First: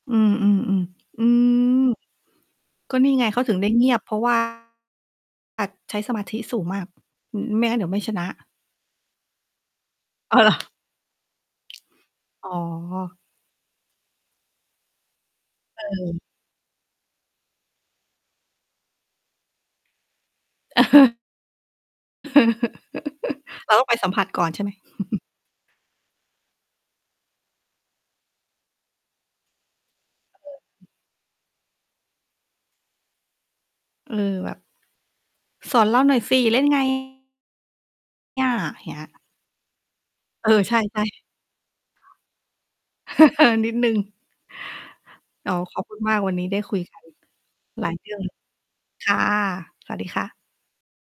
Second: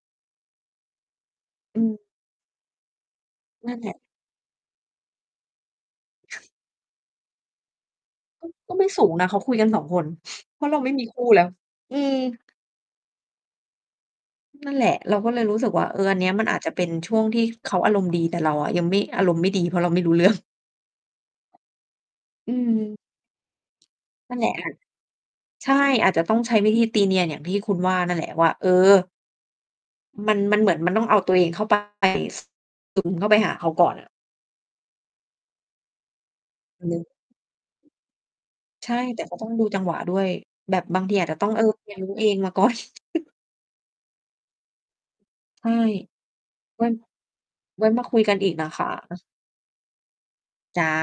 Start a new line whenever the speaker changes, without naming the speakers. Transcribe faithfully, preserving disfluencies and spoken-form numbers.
อืม ๆ ๆ อืม
อืม
ก็นี่ไงเขาถึงได้
นั่น
เง
แ
ี
หล
ย
ะ
บ เพราะ ว่า อาจใช้สมาธิสูงมาก อืม ไม่งั้นเดี๋ยวไม่ชนะ
ก็ ก็ไม่สูงนะเขาคุยกัน สอง คน
อ้าว เหรอ?
เพราะเราไม่มีคู่แล้ว อือ
อ๋อ
นั่นแหละ เราก็เลยรู้สึก
เ
ว่า เออ อัน
ออ
เนี้ย มันอาจจะเป็นช่วงที่เขาอารมณ์ดี แต่เราอะยังไม่ อารมณ์ไม่ดี เพราะเราไม่รู้ เรื่อง อืม
เราต้องไป สัมผัส
นั่
ก
น
่
แ
อ
หล
น
ะ
ใช่
อ
ไห
ั่
ม?
น ใช่ อาจจะต้องใช้วิธีตีเนียนอย่างที่คุณว่านั่นแหละว่า เออ มัน มันเหมือน มันต้องเอาตัวเอง เข้าไป ซึม เข้าไปหาเขาก่อน น่
เ
ะ
ออ แบบ สอนเราหน่อยสิ เล่น ไง อา
ใช
เง
่
ี้
แ
ย
ต่ก็ต้องดูจังหวะด้วย
เออ
แ
ใช
บบบา
่
งที
ๆ
อาจจะต้อง เออ เรียนรู้ เองมา ก่อน
นิดหนึ่ง อ๋อ
ใช่
ขอบคุณมาก วันนี้ ได้คุย
วั่น
กัน
ไ
ห
ว
ล
้
าย
ม
เ
า
รื
ค
่
ุ
อง
ยกันอีกนะ คะ
ค่ะ สวัสดีค่ะ
จ้ะ